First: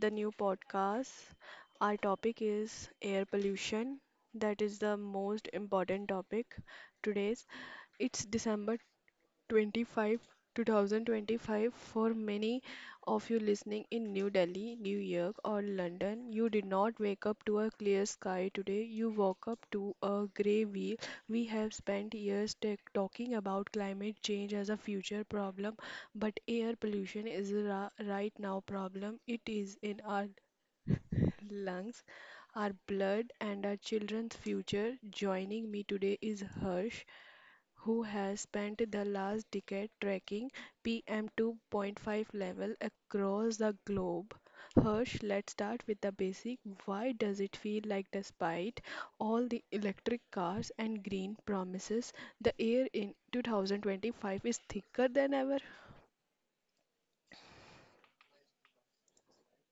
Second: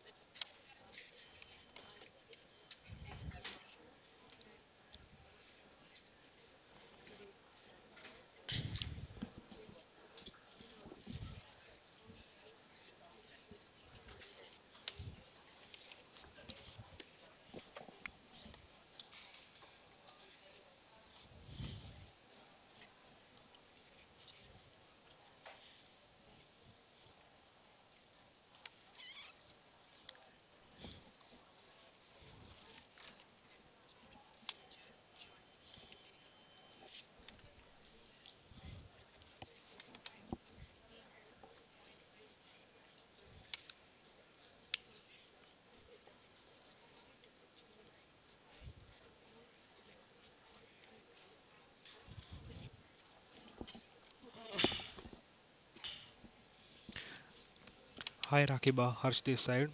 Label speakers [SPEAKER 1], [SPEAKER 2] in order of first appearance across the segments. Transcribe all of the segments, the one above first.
[SPEAKER 1] the new podcast. Our topic is air pollution. That is the most important topic today's. It's December 25, 2025. For many of you listening in New Delhi, New York, or London, you did not wake up to a clear sky today. You woke up to a grey wheel. We have spent years talking about climate change as a future problem, but air pollution is a right now problem. It is in our lungs, our blood, and our children's future. Joining me today is Harsh who has spent the last decade tracking PM 2.5 level across the globe. Hirsch, let's start with the basic. Why does it feel like, despite all the electric cars and green promises, the air in 2025 is thicker than ever?
[SPEAKER 2] Hi Rakiba, Harsh this side.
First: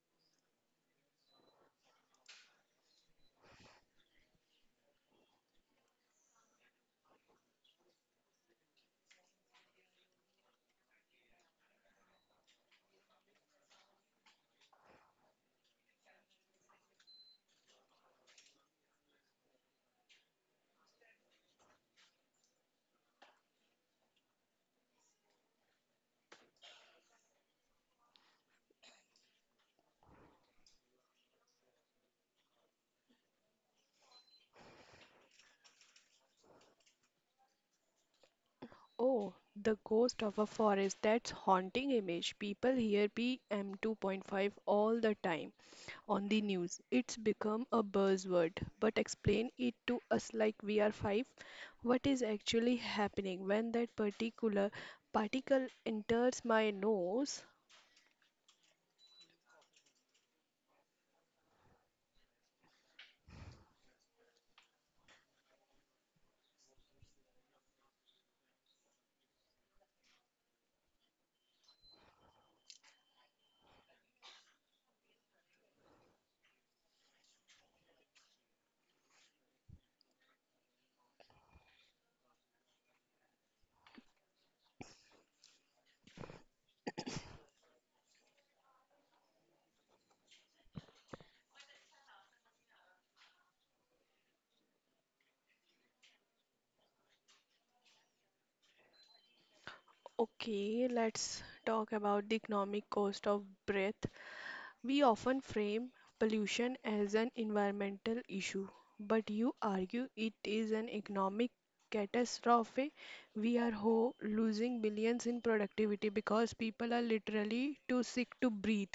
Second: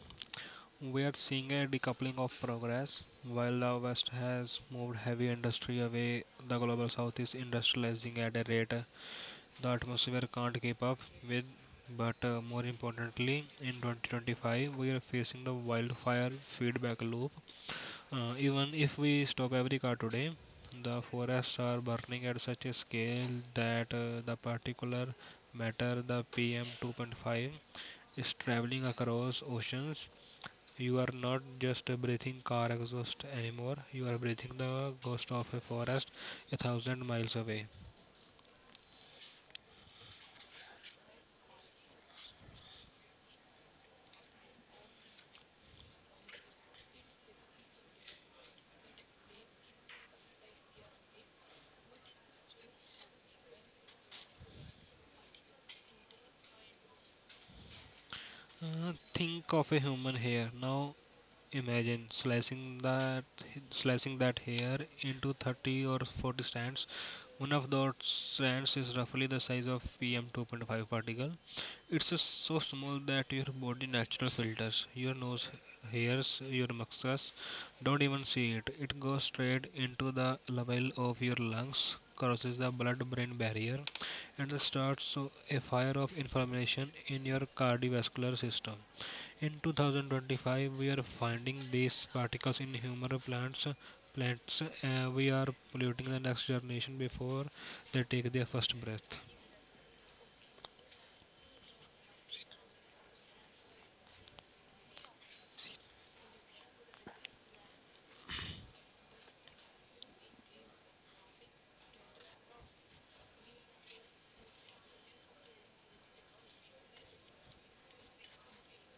[SPEAKER 2] We are seeing a decoupling of progress. While the West has moved heavy industry away, the global South is industrializing at a rate the atmosphere can't keep up with. But more importantly, in 2025, we are facing the wildfire feedback loop. Even if we stop every car today, the forests are burning at such a scale that the particular matter, the PM 2.5, is traveling across oceans. You are not just breathing car exhaust anymore, you are breathing the ghost of a forest a thousand miles away.
[SPEAKER 1] Oh, the ghost of a forest. That's haunting image. People hear PM 2.5 all the time on the news. It's become a buzzword. But explain it to us like we are five. What is actually happening when that particular particle enters my nose?
[SPEAKER 2] Think of a human hair. Now imagine slicing that hair into 30 or 40 strands. One of those strands is roughly the size of PM 2.5 particle. It's just so small that your body natural filters, your nose hairs, your mucus don't even see it. It goes straight into the level of your lungs, crosses the blood-brain barrier, and starts a fire of inflammation in your cardiovascular system. In 2025, we are finding these particles in human plants. Plants, we are polluting the next generation before they take their first breath.
[SPEAKER 1] Okay, let's talk about the economic cost of breath. We often frame pollution as an environmental issue, but you argue it is an economic catastrophe. We are losing billions in productivity because people are literally too sick to breathe.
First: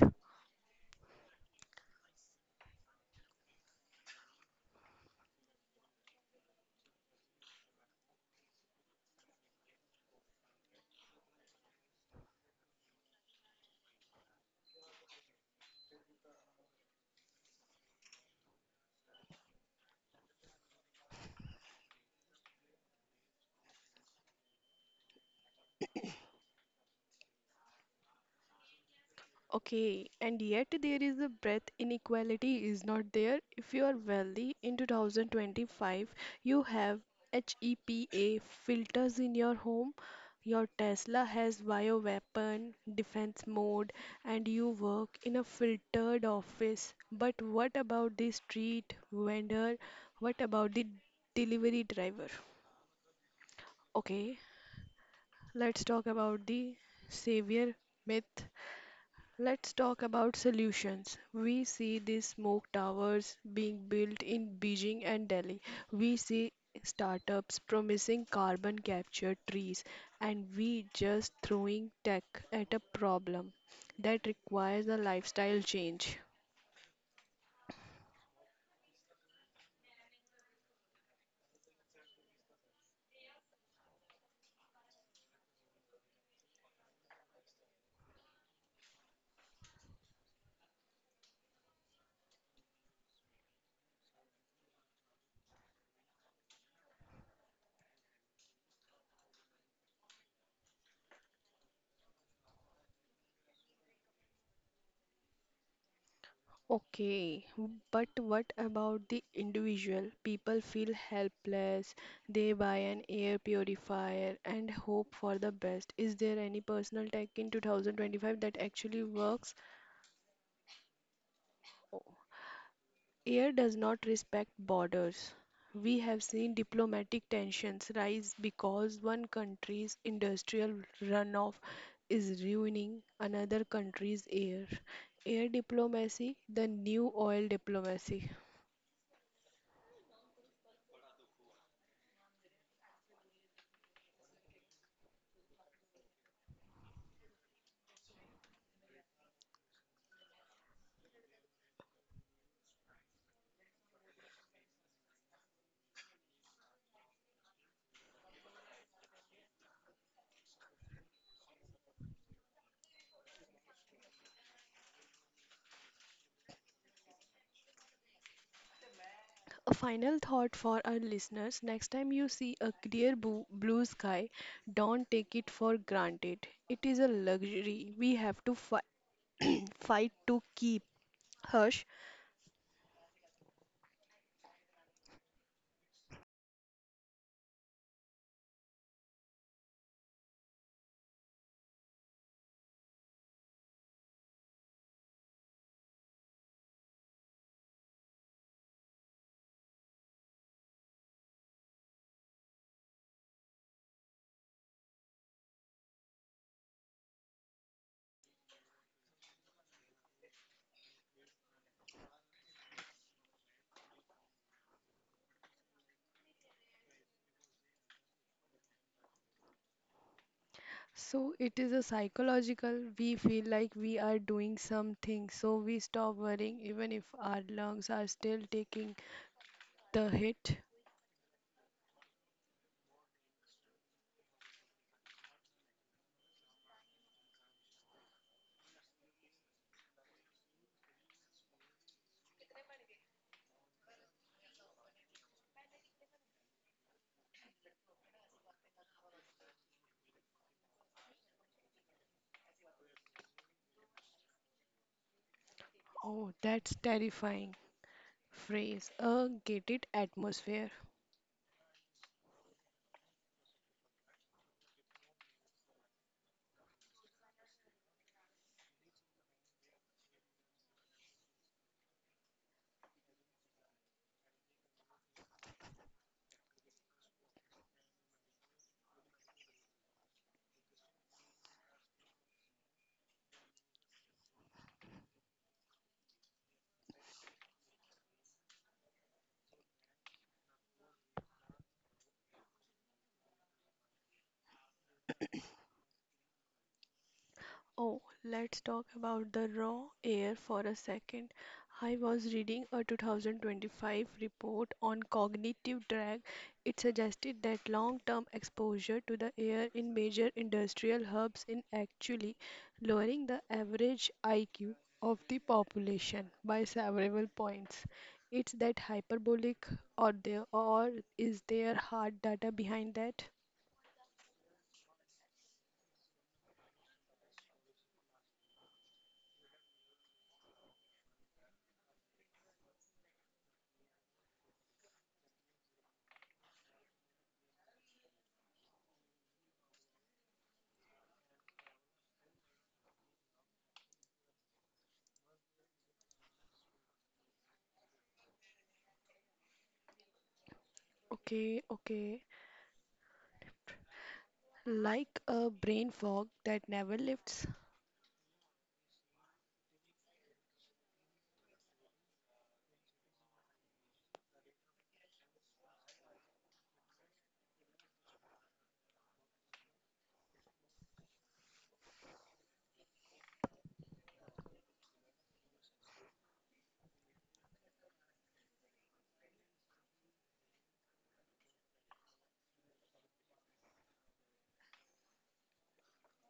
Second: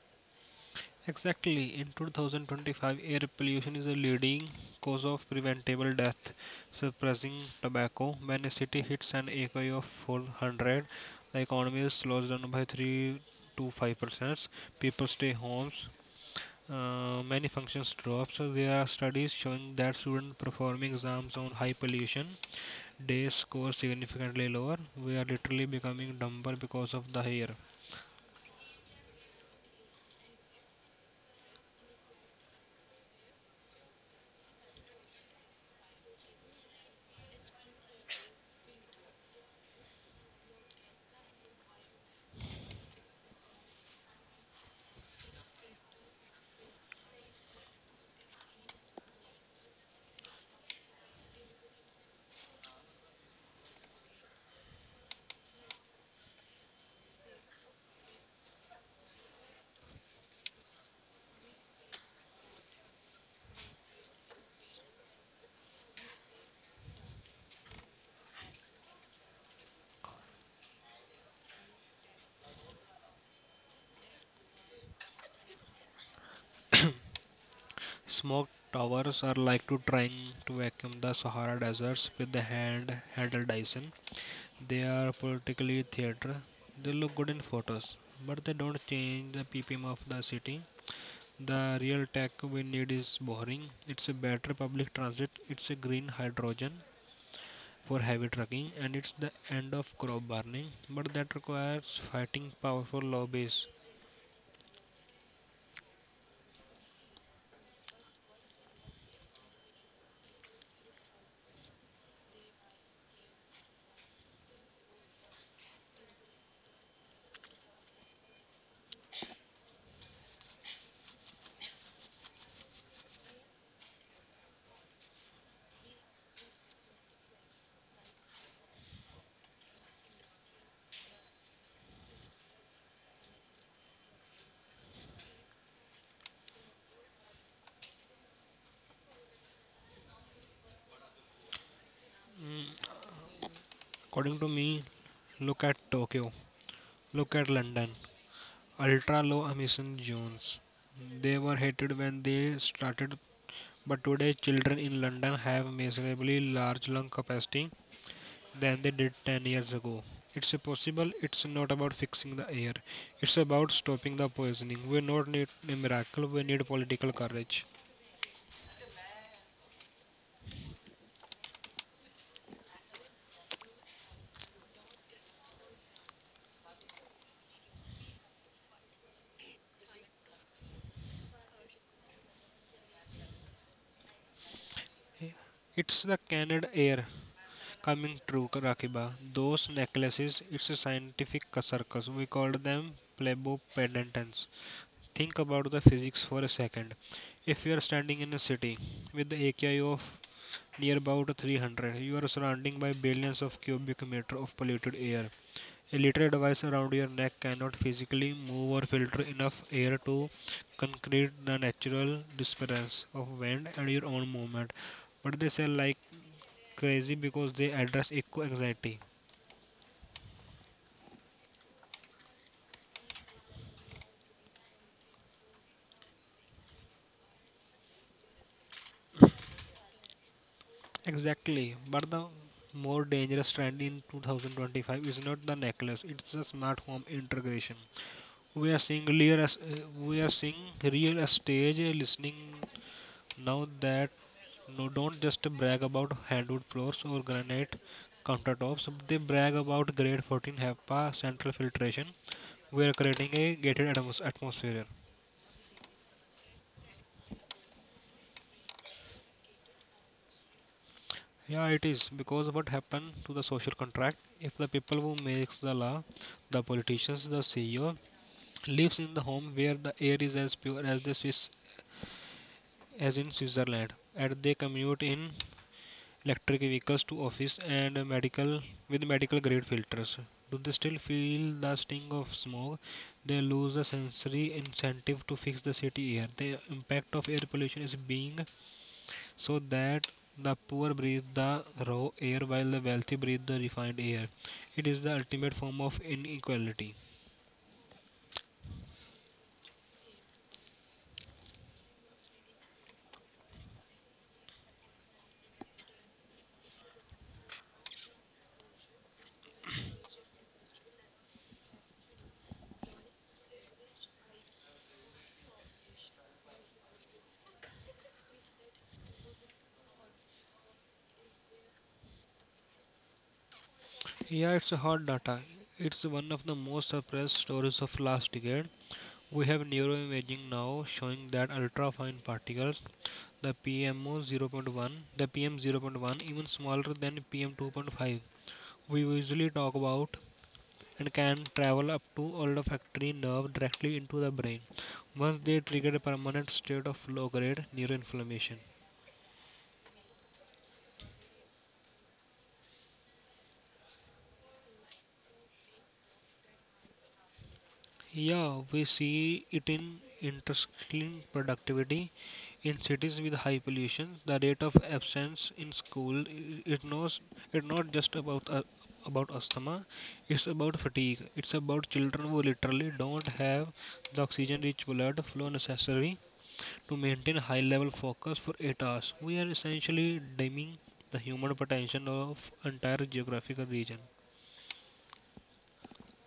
[SPEAKER 2] Exactly, in 2025, air pollution is a leading cause of preventable death, suppressing tobacco. When a city hits an AQI of 400, the economy slows down by 3 to 5%. People stay homes. Many functions drop. So there are studies showing that students performing exams on high pollution days score significantly lower. We are literally becoming dumber because of the air.
[SPEAKER 1] Okay, and yet there is a breadth inequality is not there. If you are wealthy in 2025, you have HEPA filters in your home, your Tesla has bioweapon defense mode, and you work in a filtered office. But what about the street vendor? What about the delivery driver? Okay, let's talk about the savior myth. Let's talk about solutions. We see these smoke towers being built in Beijing and Delhi. We see startups promising carbon capture trees, and we just throwing tech at a problem that requires a lifestyle change.
[SPEAKER 2] Smoke towers are like to trying to vacuum the Sahara deserts with the handled Dyson. They are politically theater. They look good in photos, but they don't change the ppm of the city. The real tech we need is boring. It's a better public transit. It's a green hydrogen for heavy trucking, and it's the end of crop burning, but that requires fighting powerful lobbies.
[SPEAKER 1] Okay, but what about the individual? People feel helpless, they buy an air purifier and hope for the best. Is there any personal tech in 2025 that actually works? O- Air does not respect borders. We have seen diplomatic tensions rise because one country's industrial runoff is ruining another country's air. Air diplomacy, the new oil diplomacy.
[SPEAKER 2] According to me, look at Tokyo, look at London, ultra low emission zones. They were hated when they started, but today children in London have measurably large lung capacity than they did 10 years ago. It's possible, it's not about fixing the air, it's about stopping the poisoning. We don't need a miracle, we need political courage.
[SPEAKER 1] A final thought for our listeners, next time you see a clear blue sky, don't take it for granted. It is a luxury we have to fight to keep. Hush.
[SPEAKER 2] It's the Canada air coming true, Rakiba. Those necklaces, it's a scientific circus. We called them plebo pendants. Think about the physics for a second. If you are standing in a city with the AQI of near about 300, you are surrounded by billions of cubic meter of polluted air. A literal device around your neck cannot physically move or filter enough air to concrete the natural disappearance of wind and your own movement. But they sell like crazy because they address eco anxiety.
[SPEAKER 1] So it is a psychological. We feel like we are doing something, so we stop worrying even if our lungs are still taking the hit.
[SPEAKER 2] Exactly, but the more dangerous trend in 2025 is not the necklace; it's the smart home integration. We are seeing real estate listening now that no, don't just brag about hardwood floors or granite countertops. They brag about grade 14 HEPA central filtration. We are creating a atmosphere.
[SPEAKER 1] Oh, that's terrifying. Phrase a gated atmosphere.
[SPEAKER 2] Yeah, it is, because what happened to the social contract? If the people who makes the law, the politicians, the CEO, lives in the home where the air is as pure as the Swiss, as in Switzerland, and they commute in electric vehicles to office and medical with medical grade filters. Do they still feel the sting of smoke? They lose the sensory incentive to fix the city air. The impact of air pollution is being so that the poor breathe the raw air while the wealthy breathe the refined air. It is the ultimate form of inequality.
[SPEAKER 1] Oh, let's talk about the raw air for a second. I was reading a 2025 report on cognitive drag. It suggested that long term exposure to the air in major industrial hubs is actually lowering the average IQ of the population by several points. It's that hyperbolic, or is there hard data behind that?
[SPEAKER 2] Yeah, it's a hard data. It's one of the most suppressed stories of last decade. We have neuroimaging now showing that ultrafine particles, the PMO 0.1, the PM 0.1, even smaller than PM 2.5, we usually talk about, and can travel up to olfactory nerve directly into the brain. Once they trigger a permanent state of low grade neuroinflammation.
[SPEAKER 1] Okay, okay. Like a brain fog that never lifts.
[SPEAKER 2] Yeah, we see it in intersecting productivity. In cities with high pollution, the rate of absence in school it knows. It's not just about asthma. It's about fatigue. It's about children who literally don't have the oxygen-rich blood flow necessary to maintain high level focus for 8 hours. We are essentially dimming the human potential of entire geographical region.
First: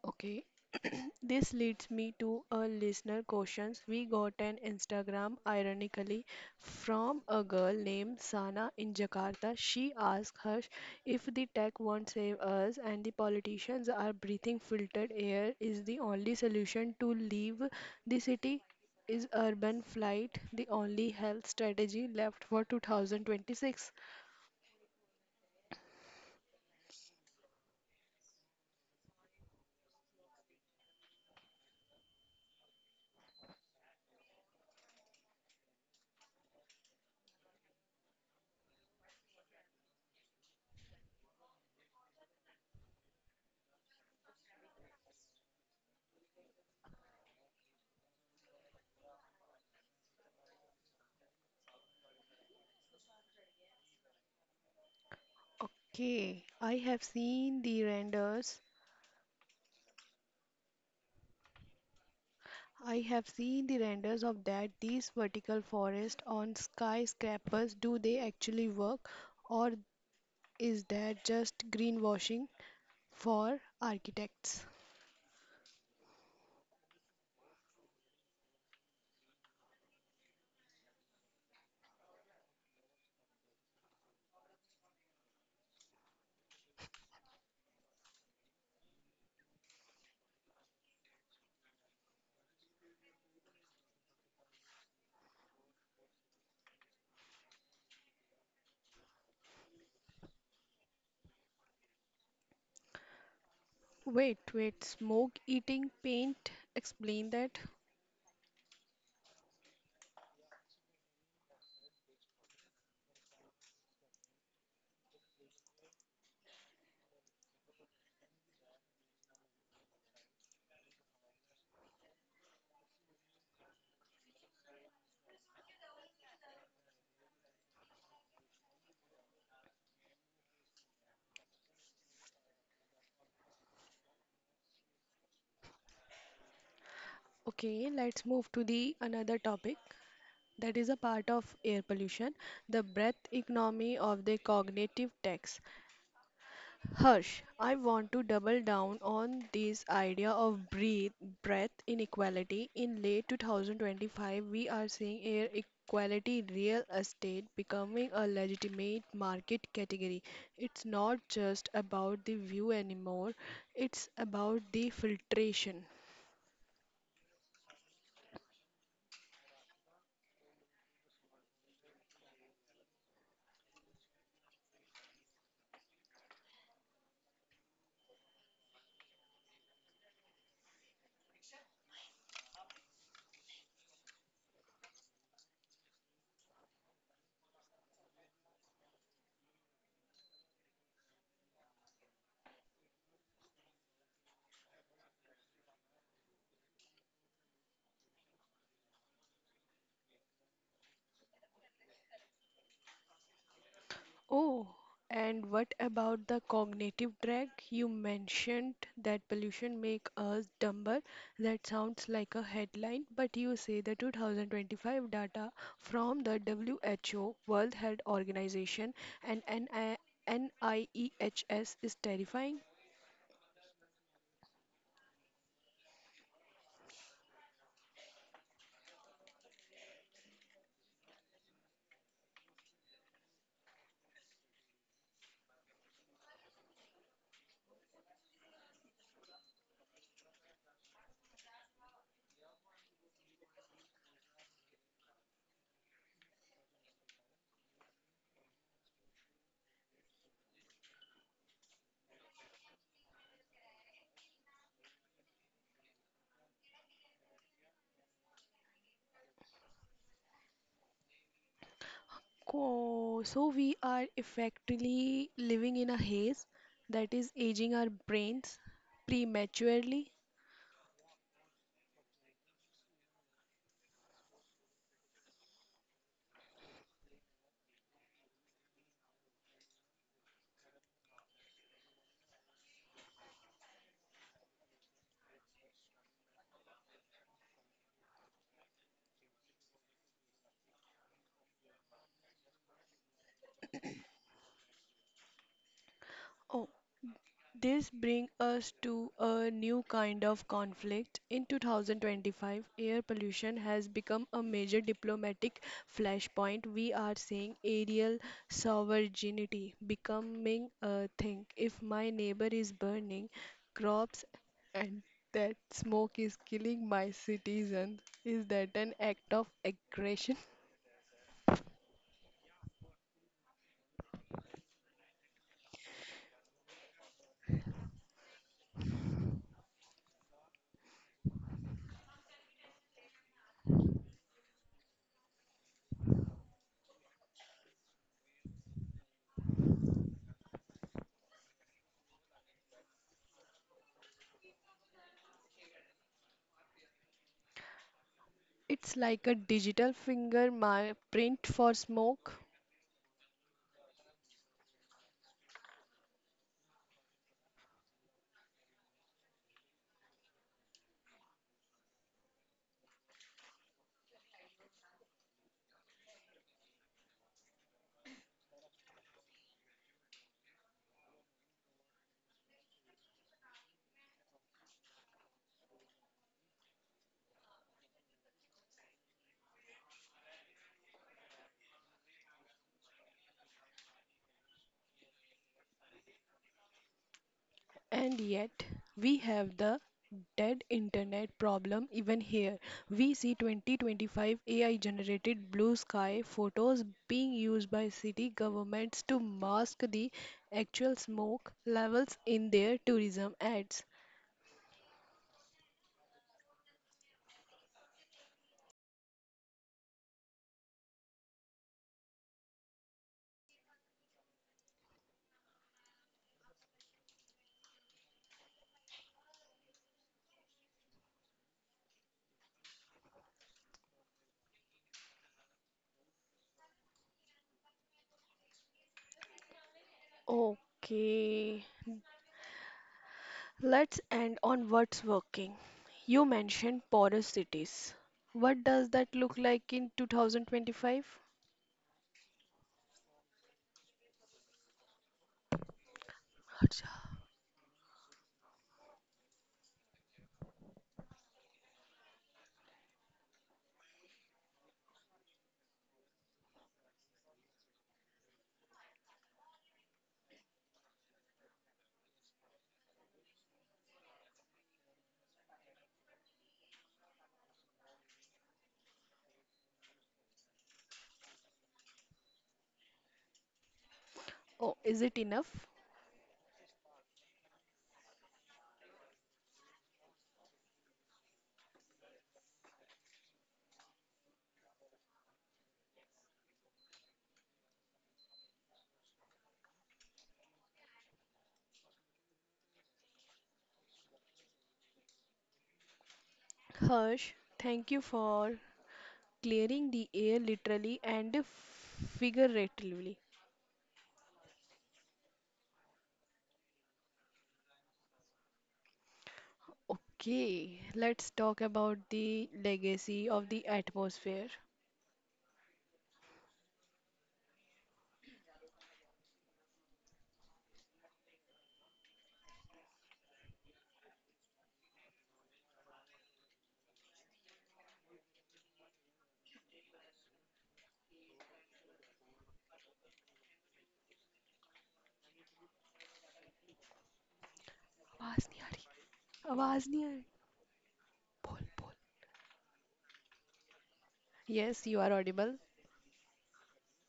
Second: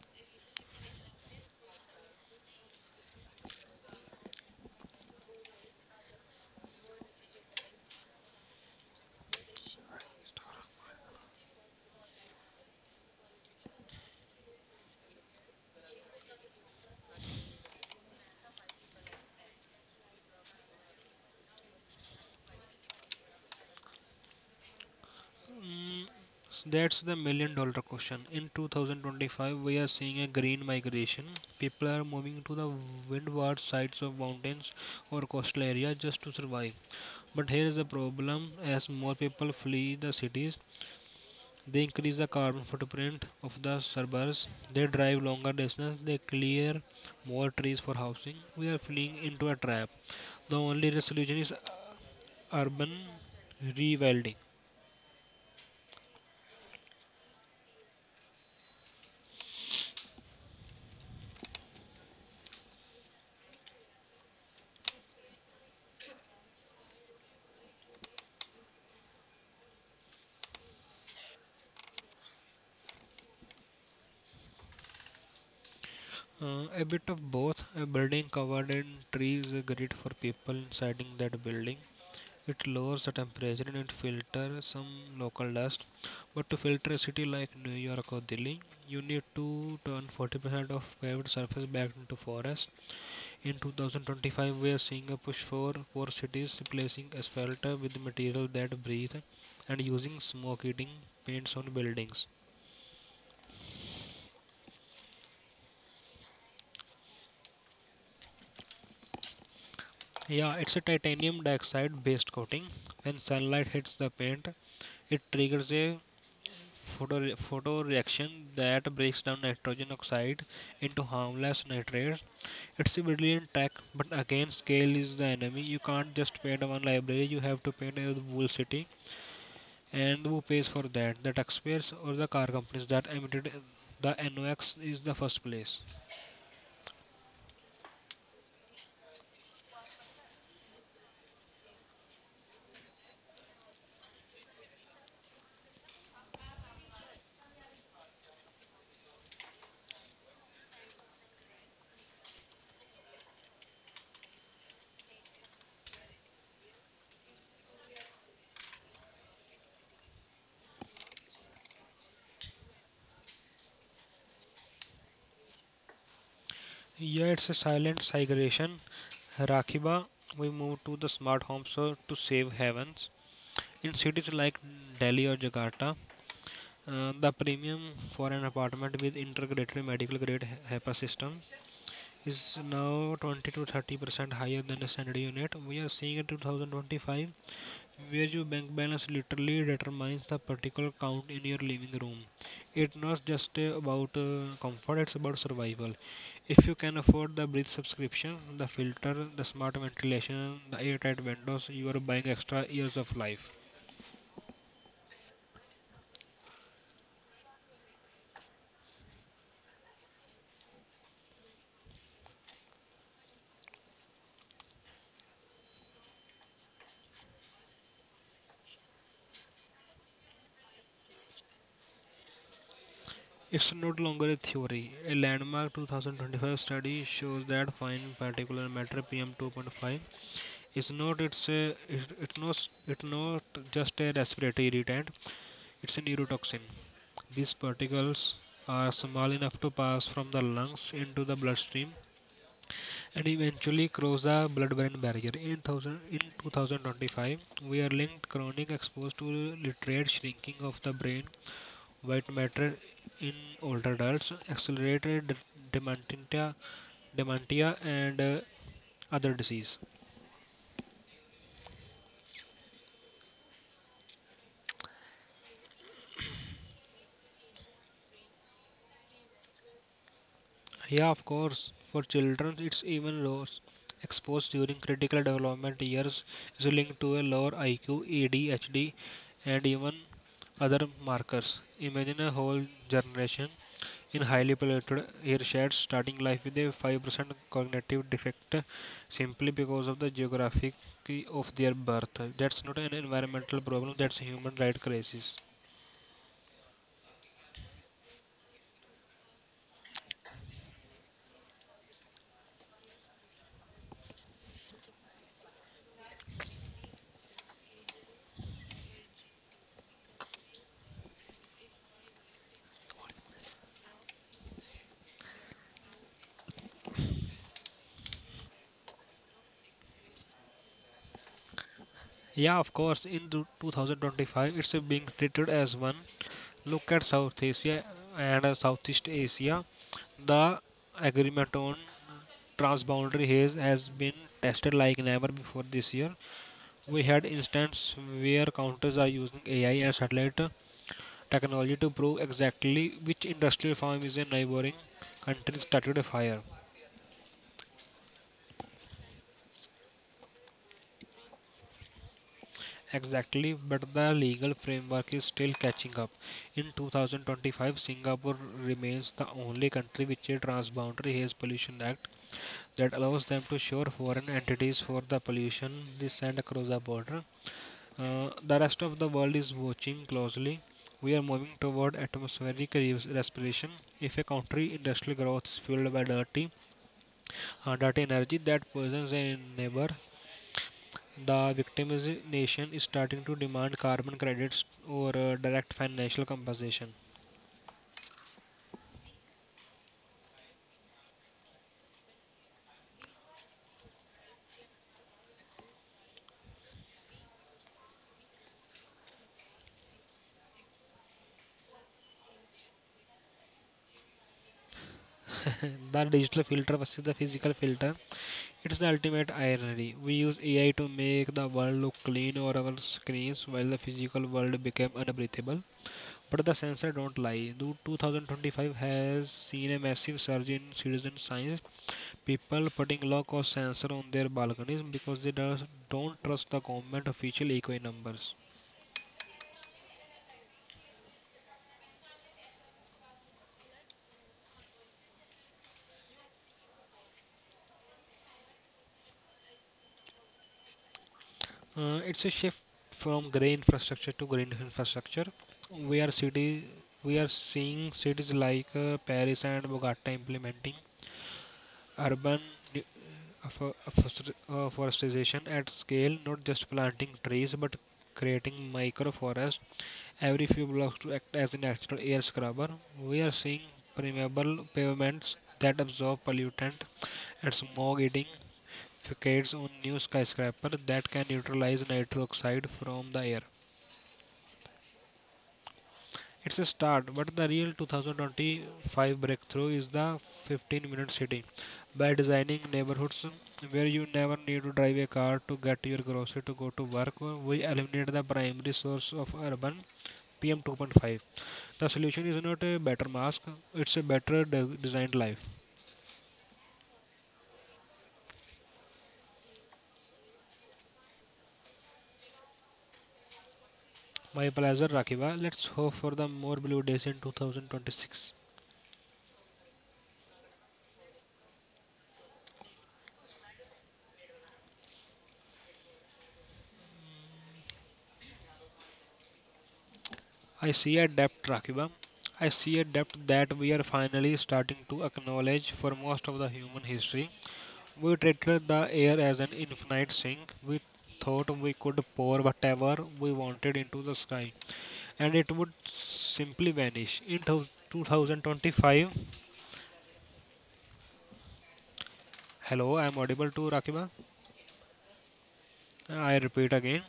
[SPEAKER 1] Okay, this leads me to a listener questions. We got an Instagram, ironically, from a girl named Sana in Jakarta. She asked her if the tech won't save us and the politicians are breathing filtered air is the only solution to leave the city. Is urban flight the only health strategy left for 2026?
[SPEAKER 2] Mm, that's the million-dollar question. In 2025, we are seeing a green migration. People are moving to the windward sides of mountains or coastal areas just to survive. But here is a problem, as more people flee the cities, they increase the carbon footprint of the suburbs, they drive longer distances, they clear more trees for housing. We are fleeing into a trap. The only resolution is urban rewilding.
[SPEAKER 1] Okay, I have seen the renders. I have seen the renders of that. These vertical forests on skyscrapers, do they actually work, or is that just greenwashing for architects?
[SPEAKER 2] A bit of both. A building covered in trees is great for people inside that building. It lowers the temperature and it filters some local dust. But to filter a city like New York or Delhi, you need to turn 40% of paved surface back into forest. In 2025, we are seeing a push for poor cities replacing asphalt with material that breathe and using smoke eating paints on buildings.
[SPEAKER 1] Wait, wait, smoke eating paint? Explain that.
[SPEAKER 2] Yeah, it's a titanium dioxide based coating. When sunlight hits the paint, it triggers a photo reaction that breaks down nitrogen oxide into harmless nitrates. It's a brilliant tech, but again, scale is the enemy. You can't just paint one library, you have to paint a whole city. And who pays for that? The taxpayers or the car companies that emitted the NOx is the first place.
[SPEAKER 1] Okay, let's move to the another topic that is a part of air pollution, the breath economy of the cognitive tax. Harsh, I want to double down on this idea of breath inequality. In late 2025, we are seeing air equality real estate becoming a legitimate market category. It's not just about the view anymore, it's about the filtration.
[SPEAKER 2] Yeah, it's a silent migration. Rakiba, we move to the smart homes so to save heavens. In cities like Delhi or Jakarta, the premium for an apartment with integrated medical grade HEPA system is now 20 to 30% higher than a standard unit. We are seeing in 2025 where your bank balance literally determines the particular count in your living room. It's not just about comfort, it's about survival. If you can afford the bridge subscription, the filter, the smart ventilation, the airtight windows, you are buying extra years of life.
[SPEAKER 1] Oh, and what about the cognitive drag? You mentioned that pollution make us dumber. That sounds like a headline, but you say the 2025 data from the WHO, World Health Organization, and NI NIEHS is terrifying.
[SPEAKER 2] It's not longer a theory. A landmark 2025 study shows that fine particulate matter PM2.5 is not it's a, it, it's not just a respiratory irritant. It's a neurotoxin. These particles are small enough to pass from the lungs into the bloodstream and eventually cross the blood-brain barrier. In 2025, we are linked chronic exposure to literate shrinking of the brain, white matter in older adults, accelerated dementia, dementia, and other disease.
[SPEAKER 1] So we are effectively living in a haze that is aging our brains prematurely.
[SPEAKER 2] Yeah, of course. For children, it's even worse. Exposed during critical development years is linked to a lower IQ, ADHD, and even other markers. Imagine a whole generation in highly polluted air sheds starting life with a 5% cognitive defect simply because of the geography of their birth. That's not an environmental problem, that's a human right crisis.
[SPEAKER 1] Oh, this brings us to a new kind of conflict. In 2025, air pollution has become a major diplomatic flashpoint. We are seeing aerial sovereignty becoming a thing. If my neighbor is burning crops and that smoke is killing my citizens, is that an act of aggression?
[SPEAKER 2] Yeah, of course. In the 2025, it's being treated as one. Look at South Asia and Southeast Asia. The agreement on transboundary haze has been tested like never before this year. We had instance where counters are using AI and satellite technology to prove exactly which industrial farm is in neighboring countries started a fire.
[SPEAKER 1] It's like a digital finger print for smoke.
[SPEAKER 2] Exactly, but the legal framework is still catching up. In 2025, Singapore remains the only country with a transboundary haze pollution act that allows them to shore foreign entities for the pollution they send across the border. The rest of the world is watching closely. We are moving toward atmospheric respiration. If a country industrial growth is fueled by dirty energy that poisons a neighbor, the victimization is starting to demand carbon credits or direct financial compensation.
[SPEAKER 1] And yet, we have the dead internet problem even here. We see 2025 AI generated blue sky photos being used by city governments to mask the actual smoke levels in their tourism ads.
[SPEAKER 2] The digital filter versus the physical filter. It's the ultimate irony. We use AI to make the world look clean over our screens while the physical world became unbreathable. But the sensor don't lie. The 2025 has seen a massive surge in citizen science. People putting low cost sensor on their balconies because don't trust the government official eco numbers.
[SPEAKER 1] Okay, let's end on what's working. You mentioned porous cities. What does that look like in 2025?
[SPEAKER 2] It's a shift from grey infrastructure to green infrastructure. We are city, we are seeing cities like Paris and Bogota implementing urban forestation at scale, not just planting trees but creating micro forests every few blocks to act as a natural air scrubber. We are seeing permeable pavements that absorb pollutant and smog eating facades on new skyscraper that can neutralize nitrous oxide from the air.
[SPEAKER 1] Oh, is it enough?
[SPEAKER 2] It's a start, but the real 2025 breakthrough is the 15-minute city. By designing neighborhoods where you never need to drive a car to get your grocery to go to work, we eliminate the primary source of urban PM 2.5. The solution is not a better mask, it's a better designed life.
[SPEAKER 1] Harsh, thank you for clearing the air literally and figuratively.
[SPEAKER 2] My pleasure, Rakiba. Let's hope for the more blue days in 2026.
[SPEAKER 1] Okay, let's talk about the legacy of the atmosphere.
[SPEAKER 2] I see a depth, Rakiba. I see a depth that we are finally starting to acknowledge for most of the human history. We treated the air as an infinite sink. We thought we could pour whatever we wanted into the sky and it would simply vanish. In thou-
[SPEAKER 1] आवाज नहीं आ
[SPEAKER 2] 2025,
[SPEAKER 1] रही. आवाज नहीं आ रही. बोल बोल.
[SPEAKER 2] hello, I am audible to Rakiba.
[SPEAKER 1] Yes, you are audible.
[SPEAKER 2] I repeat again.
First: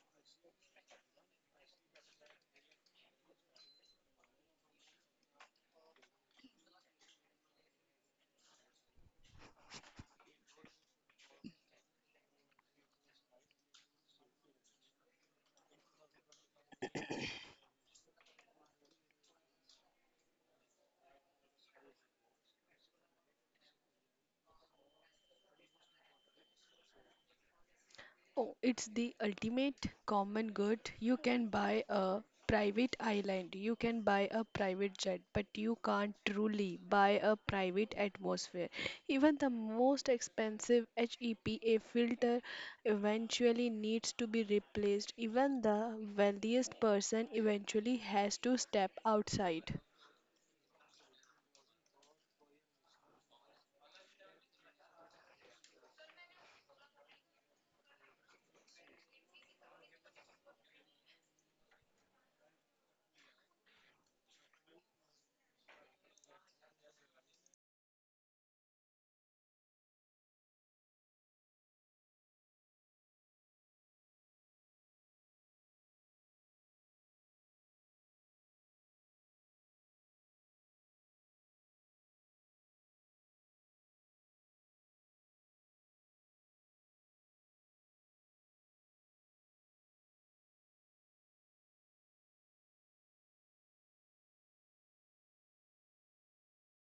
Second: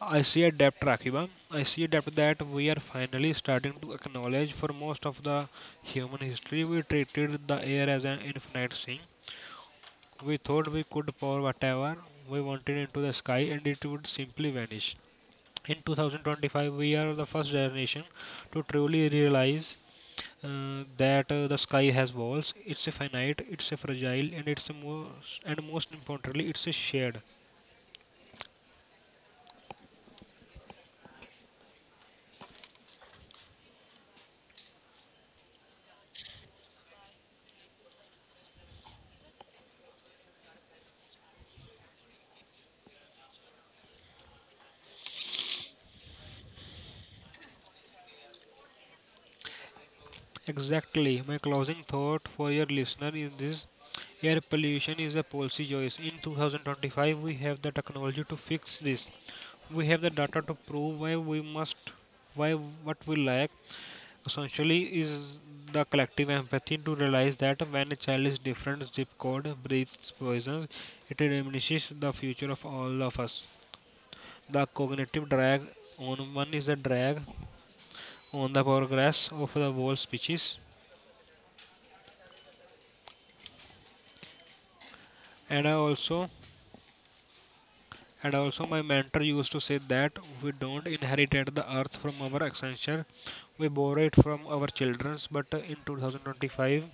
[SPEAKER 2] I see a depth, Rakiba. I see a depth that we are finally starting to acknowledge. For most of the human history, we treated the air as an infinite thing. We thought we could pour whatever we wanted into the sky and it would simply vanish. In 2025, we are the first generation to truly realize that the sky has walls. It's a finite, it's a fragile, and it's a most and most importantly, it's a shared.
[SPEAKER 1] Oh, it's the ultimate common good. You can buy a private island, you can buy a private jet, but you can't truly buy a private atmosphere. Even the most expensive HEPA filter eventually needs to be replaced. Even the wealthiest person eventually has to step outside.
[SPEAKER 2] Exactly. My closing thought for your listener is this: air pollution is a policy choice. In 2025, we have the technology to fix this. We have the data to prove why we must, why what we lack. Essentially, is the collective empathy to realize that when a child is different zip code breathes poison, it diminishes the future of all of us. The cognitive drag on one is a drag on the progress of the whole species. And I also and also my mentor used to say that we don't inherit the earth from our ancestors, we borrow it from our children. But in 2025,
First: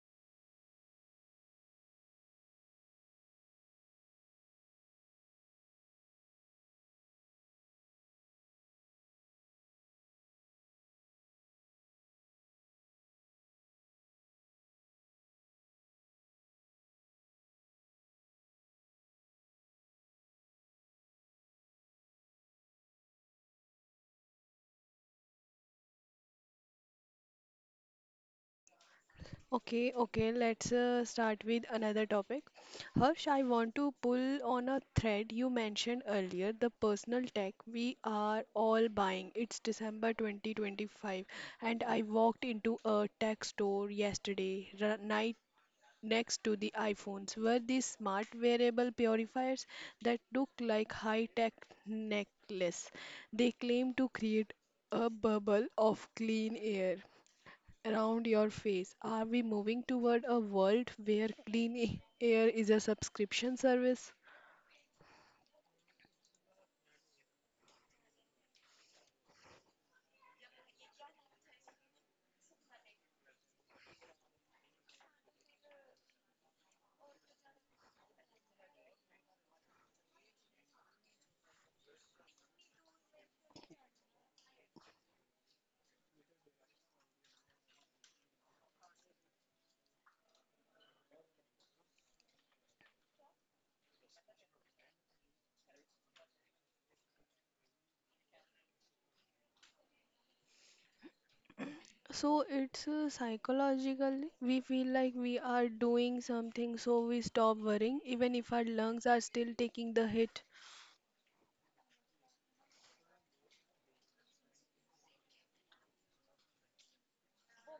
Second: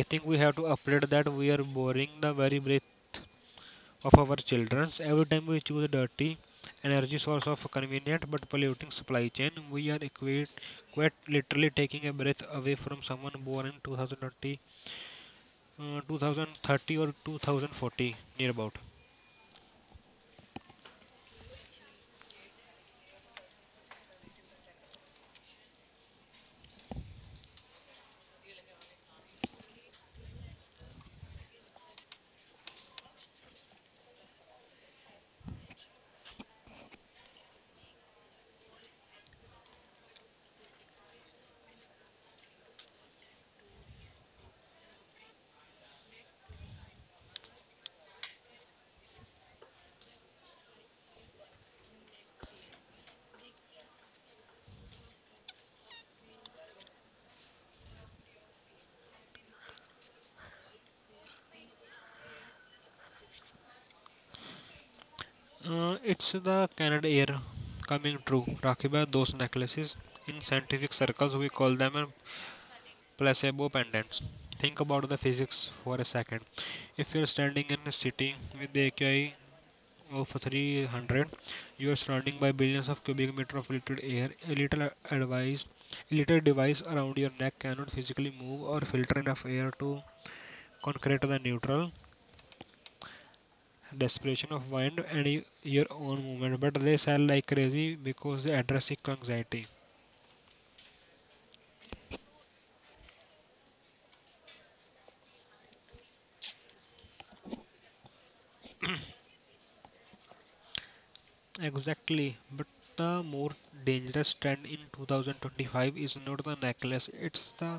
[SPEAKER 2] I think we have to update that. We are borrowing the very breath of our children. Every time we choose a dirty energy source of convenient but polluting supply chain, we are quite literally taking a breath away from someone born in 2020, 2030 or 2040 near about.
[SPEAKER 1] Okay, okay, let's start with another topic. Harsh, I want to pull on a thread you mentioned earlier, the personal tech we are all buying. It's December 2025, and I walked into a tech store yesterday, night next to the iPhones, were these smart wearable purifiers that look like high-tech necklace. They claim to create a bubble of clean air around your face. Are we moving toward a world where clean air is a subscription service?
[SPEAKER 2] It's the Canada Air coming true. Rakhi Bhai, those necklaces, in scientific circles, we call them placebo pendants. Think about the physics for a second. If you're standing in a city with the AQI of 300, you are surrounded by billions of cubic meter of filtered air. A little advice, a little device around your neck cannot physically move or filter enough air to concrete the neutral desperation of wind and your own movement, but they sell like crazy because they address anxiety.
[SPEAKER 1] So it's psychologically we feel like we are doing something so we stop worrying even if our lungs are still taking the hit.
[SPEAKER 2] Exactly. But the more dangerous trend in 2025 is not the necklace, it's the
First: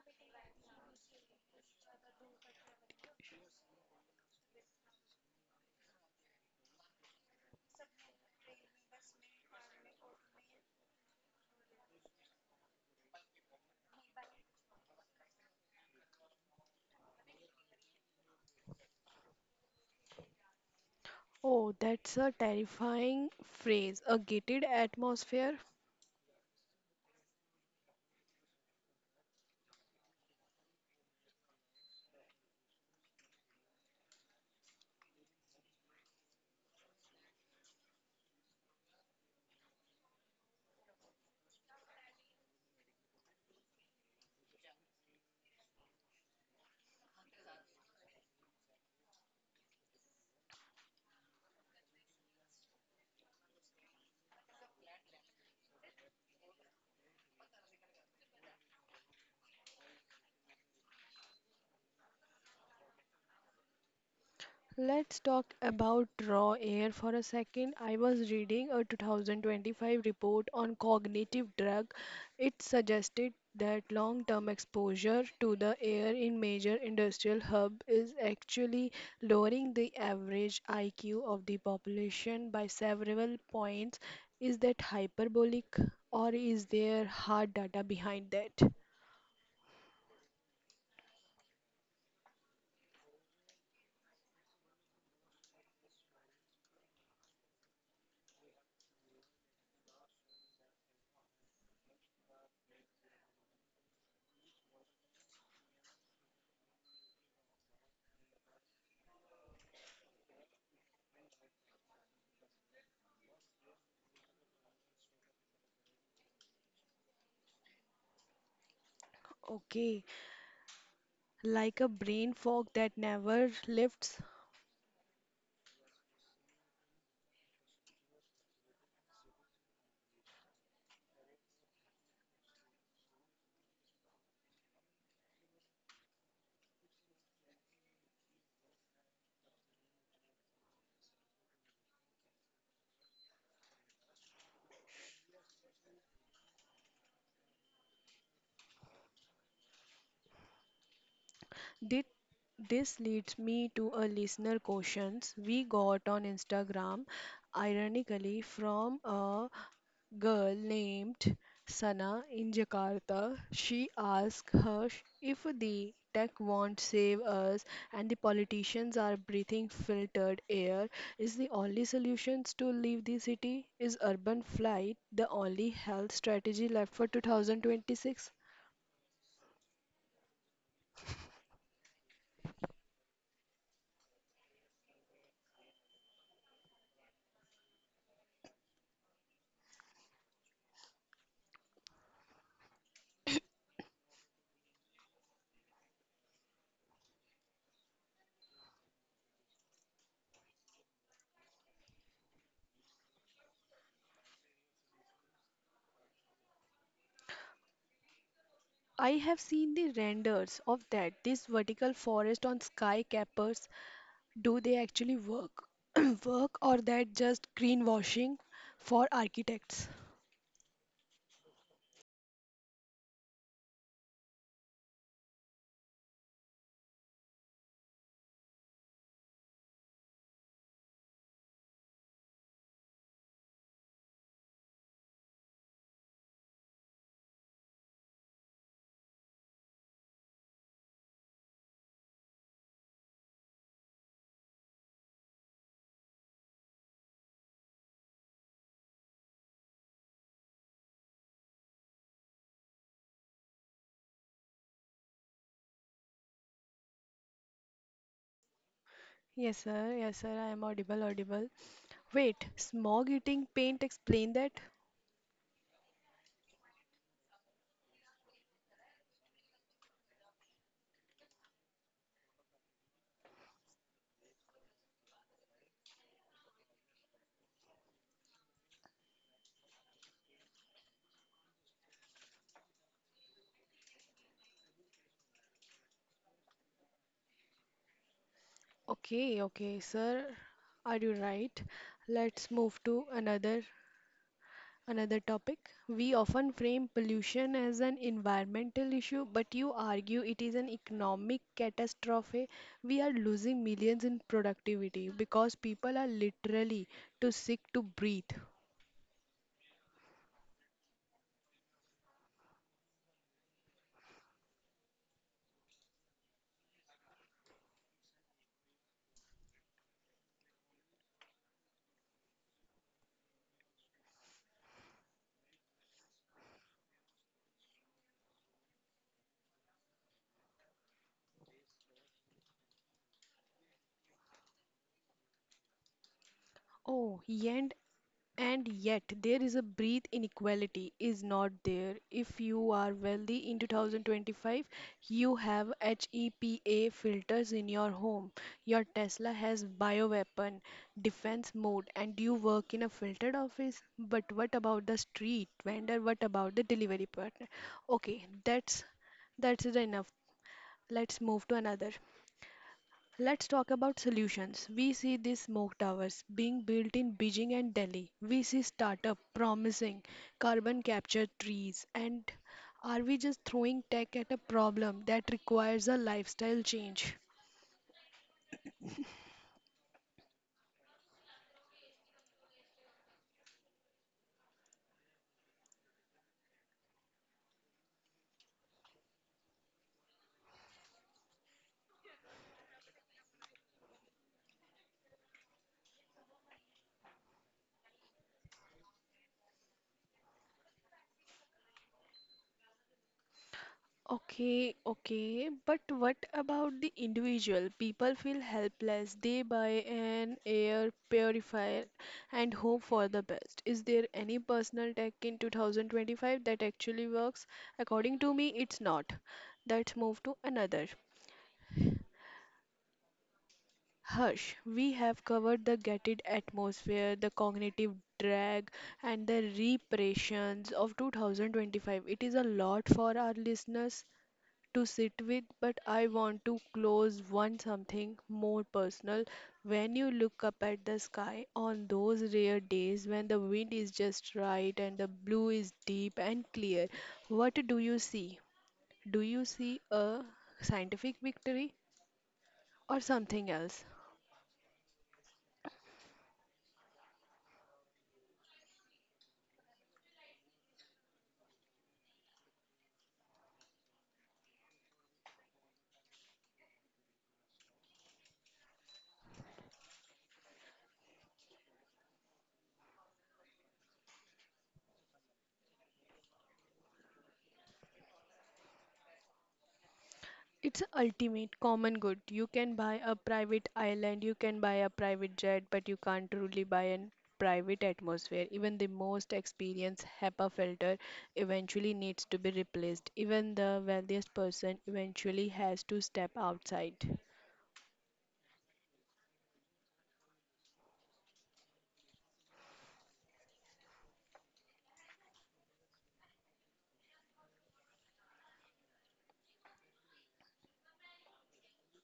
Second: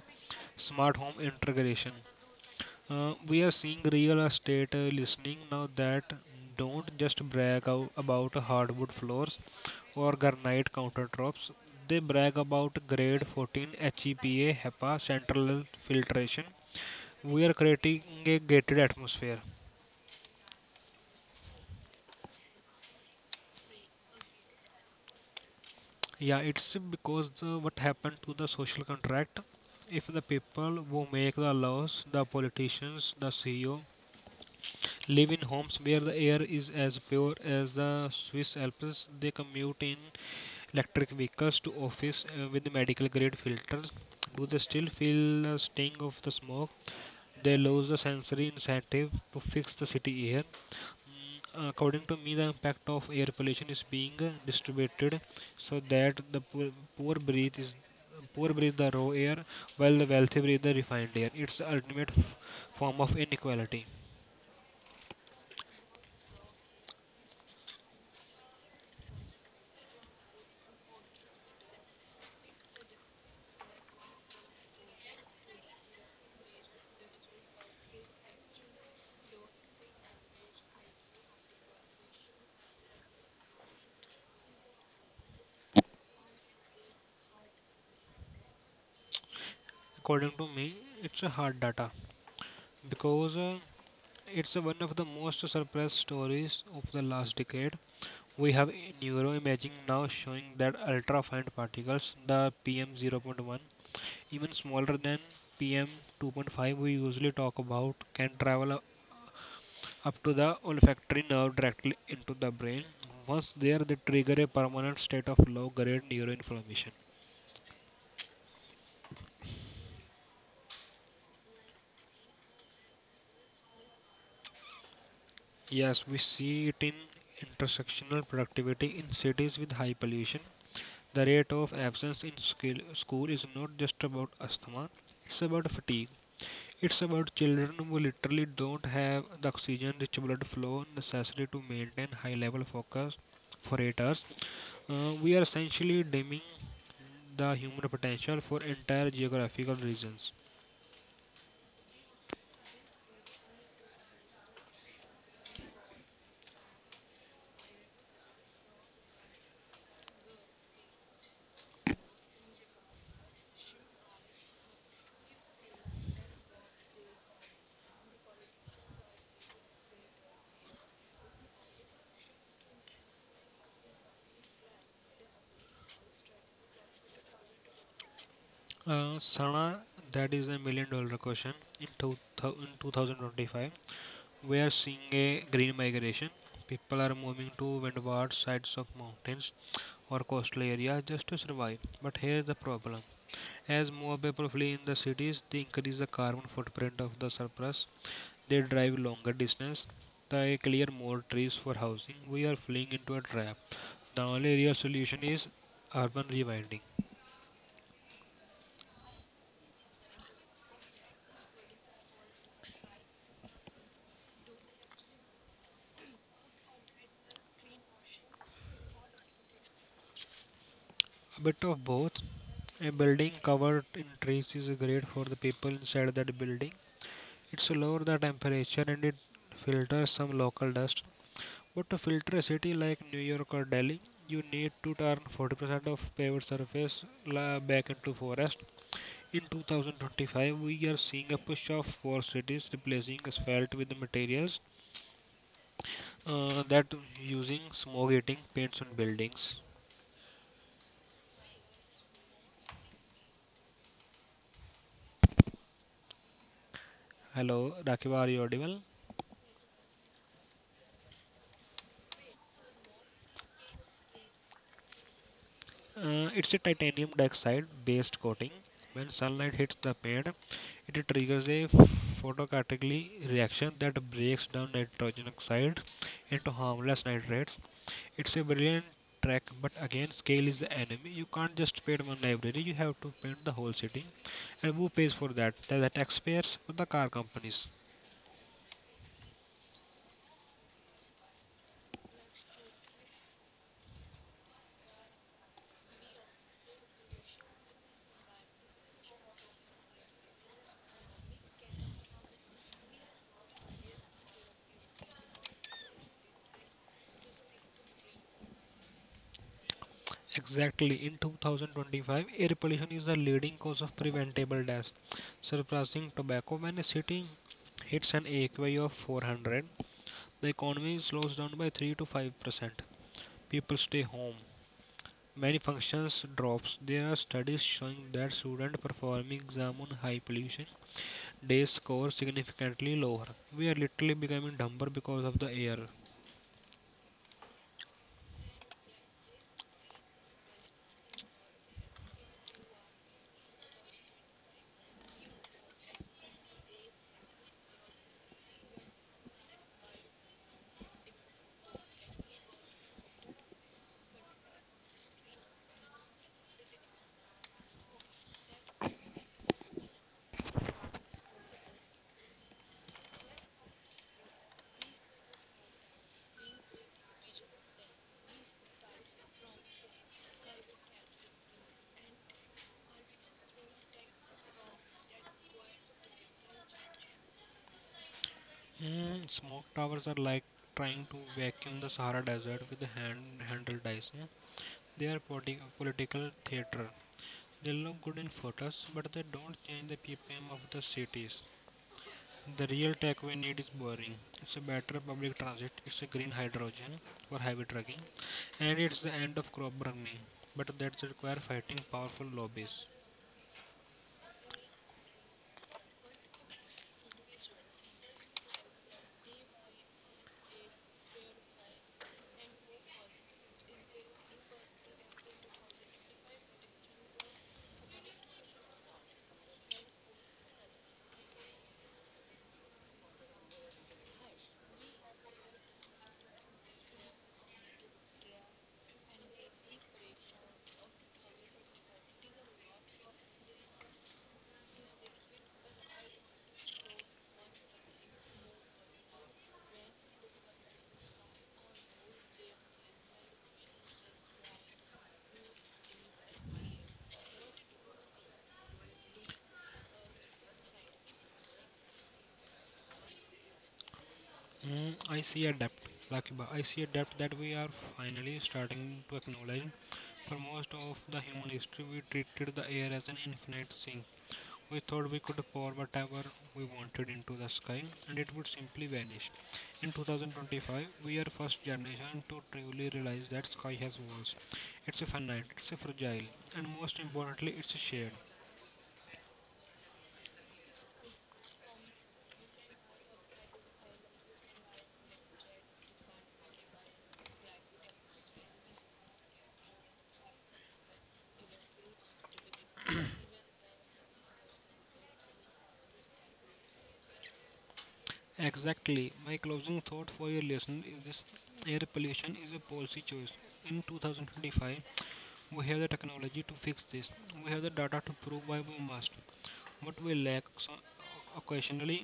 [SPEAKER 2] smart home integration. We are seeing real estate listening now that don't just brag out about hardwood floors or granite countertops. They brag about grade 14 HEPA central filtration. We are creating a gated atmosphere.
[SPEAKER 1] Oh, that's a terrifying phrase. A gated atmosphere.
[SPEAKER 2] Yeah, it's because what happened to the social contract? If the people who make the laws, the politicians, the CEO, live in homes where the air is as pure as the Swiss Alps. They commute in electric vehicles to office with medical grade filters. Do they still feel the sting of the smoke? They lose the sensory incentive to fix the city air. Mm, according to me, the impact of air pollution is being distributed so that the poor, poor breathe is poor breathe the raw air while the wealthy breathe the refined air. It's the ultimate form of inequality.
[SPEAKER 1] Let's talk about raw air for a second. I was reading a 2025 report on cognitive drug. It suggested that long-term exposure to the air in major industrial hub is actually lowering the average IQ of the population by several points. Is that hyperbolic or is there hard data behind that?
[SPEAKER 2] According to me, it's a hard data because it's one of the most suppressed stories of the last decade. We have neuroimaging now showing that ultrafine particles, the PM0.1, even smaller than PM2.5 we usually talk about, can travel up to the olfactory nerve directly into the brain. Once there, they trigger a permanent state of low grade neuroinflammation.
[SPEAKER 1] Okay, like a brain fog that never lifts.
[SPEAKER 2] Yes, we see it in intersectional productivity in cities with high pollution. The rate of absence in school is not just about asthma, it's about fatigue. It's about children who literally don't have the oxygen rich blood flow necessary to maintain high level focus for 8 hours. We are essentially dimming the human potential for entire geographical regions.
[SPEAKER 1] Did this leads me to a listener questions we got on Instagram, ironically from a girl named Sana in Jakarta. She asked her if the tech won't save us and the politicians are breathing filtered air, is the only solution to leave the city? Is urban flight the only health strategy left for 2026?
[SPEAKER 2] Sana, that is a $1 million question in, two, in 2025. We are seeing a green migration. People are moving to windward sides of mountains or coastal areas just to survive. But here's the problem. As more people flee in the cities, they increase the carbon footprint of the surplus. They drive longer distance. They clear more trees for housing. We are fleeing into a trap. The only real solution is urban rewilding.
[SPEAKER 1] I have seen the renders of that. This vertical forest on sky, do they actually work? work or that just greenwashing for architects?
[SPEAKER 2] A bit of both. A building covered in trees is great for the people inside that building. It's lower the temperature and it filters some local dust. But to filter a city like New York or Delhi, you need to turn 40% of paved surface back into forest. In 2025, we are seeing a push of poor cities replacing asphalt with materials that using smog eating paints on buildings. Hello, Rakiba, are you audible?
[SPEAKER 1] Yes, sir. Yes, sir. I am audible, audible. Wait, smog eating paint, explain that?
[SPEAKER 2] It's a titanium dioxide based coating. When sunlight hits the paint, it triggers a photocatalytic reaction that breaks down nitrogen oxide into harmless nitrates. It's a brilliant track, but again, scale is the enemy. You can't just paint one library, you have to paint the whole city. And who pays for that? The taxpayers or the car companies?
[SPEAKER 1] Okay, okay, sir. Are you right? Let's move to another topic. We often frame pollution as an environmental issue, but you argue it is an economic catastrophe. We are losing millions in productivity because people are literally too sick to breathe.
[SPEAKER 2] Exactly. In 2025, air pollution is the leading cause of preventable deaths, surpassing tobacco. When a city hits an AQI of 400, the economy slows down by 3 to 5%. People stay home. Many functions drops. There are studies showing that students performing exam on high pollution days score significantly lower. We are literally becoming dumber because of the air.
[SPEAKER 1] Oh, and yet there is a breath inequality is not there. If you are wealthy in 2025, you have HEPA filters in your home. Your Tesla has bioweapon defense mode and you work in a filtered office. But what about the street vendor? What about the delivery partner? Okay, that's the enough. Let's move to another. Let's talk about solutions. We see these smoke towers being built in Beijing and Delhi. We see startup promising carbon capture trees. And are we just throwing tech at a problem that requires a lifestyle change?
[SPEAKER 2] Mm, smoke towers are like trying to vacuum the Sahara Desert with handled dice. Yeah. They are political theater. They look good in photos, but they don't change the ppm of the cities. The real tech we need is boring. It's a better public transit. It's a green hydrogen for heavy trucking, and it's the end of crop burning. But that's require fighting powerful lobbies.
[SPEAKER 1] Okay, okay, but what about the individual? People feel helpless. They buy an air purifier and hope for the best. Is there any personal tech in 2025 that actually works? According to me, it's not. Let's move to another. Hush, we have covered the gated atmosphere, the cognitive drag, and the repressions of 2025. It is a lot for our listeners to sit with, but I want to close one something more personal. When you look up at the sky on those rare days when the wind is just right and the blue is deep and clear, what do you see? Do you see a scientific victory or something else?
[SPEAKER 2] Mm, I see a depth, Lucky. I see a depth that we are finally starting to acknowledge. For most of the human history, we treated the air as an infinite sink. We thought we could pour whatever we wanted into the sky and it would simply vanish. In 2025, we are first generation to truly realize that sky has walls. It's a finite, it's a fragile, and most importantly, it's shared.
[SPEAKER 1] It's a ultimate common good. You can buy a private island, you can buy a private jet, but you can't truly buy a private atmosphere. Even the most experienced HEPA filter eventually needs to be replaced. Even the wealthiest person eventually has to step outside.
[SPEAKER 2] Exactly. My closing thought for your lesson is this: air pollution is a policy choice. In 2025, we have the technology to fix this. We have the data to prove why we must. What we lack so occasionally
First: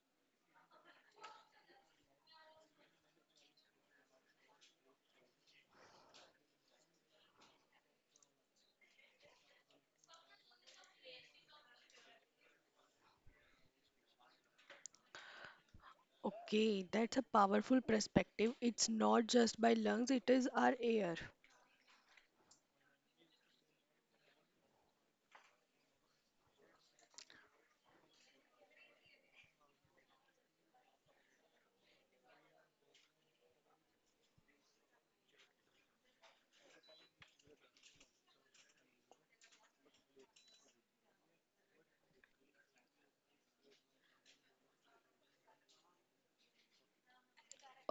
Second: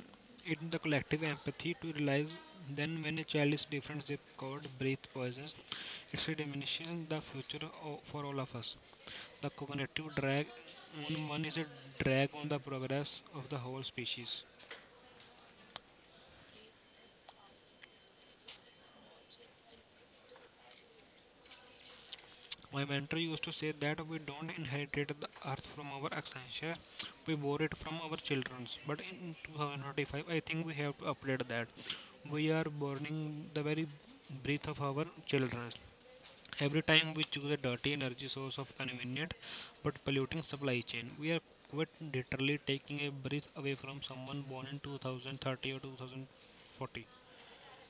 [SPEAKER 2] is the collective empathy to realize then when a child is different zip code, breath poisons, it's diminishing the future for all of us. The cognitive drag on one is a drag on the progress of the whole species.
[SPEAKER 1] Okay, that's a powerful perspective. It's not just by lungs, it is our air.
[SPEAKER 2] My mentor used to say that we don't inherit the earth from our ancestors, we borrow it from our children. But in 2025, I think we have to update that. We are burning the very breath of our children. Every time we choose a dirty energy source of convenient but polluting supply chain, we are quite literally taking a breath away from someone born in 2030 or 2040.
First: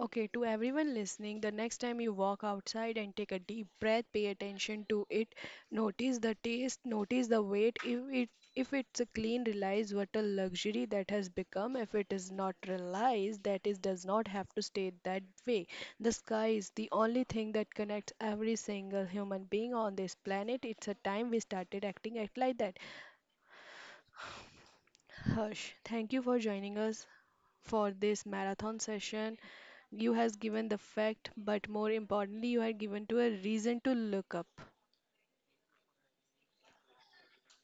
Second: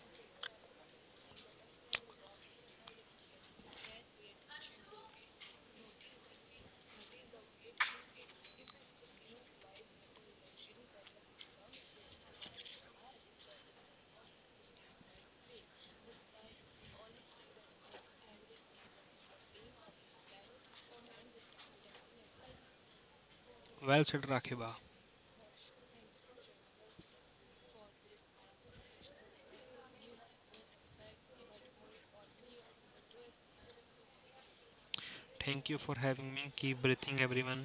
[SPEAKER 1] Okay, to everyone listening, the next time you walk outside and take a deep breath, pay attention to it. Notice the taste, notice the weight. If it's a clean, realize what a luxury that has become. If it is not realized, that is does not have to stay that way. The sky is the only thing that connects every single human being on this planet. It's a time we started act like that.
[SPEAKER 2] Well said, Rakiba.
[SPEAKER 1] Harsh, thank you for joining us for this marathon session. You has given the fact, but more importantly, you have given to a reason to look up.
[SPEAKER 2] Thank you for having me. Keep breathing, everyone.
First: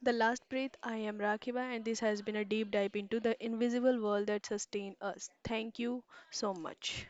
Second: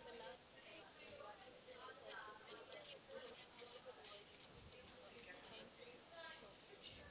[SPEAKER 1] The last breath, I am Rakiba, and this has been a deep dive into the invisible world that sustain us. Thank you so much.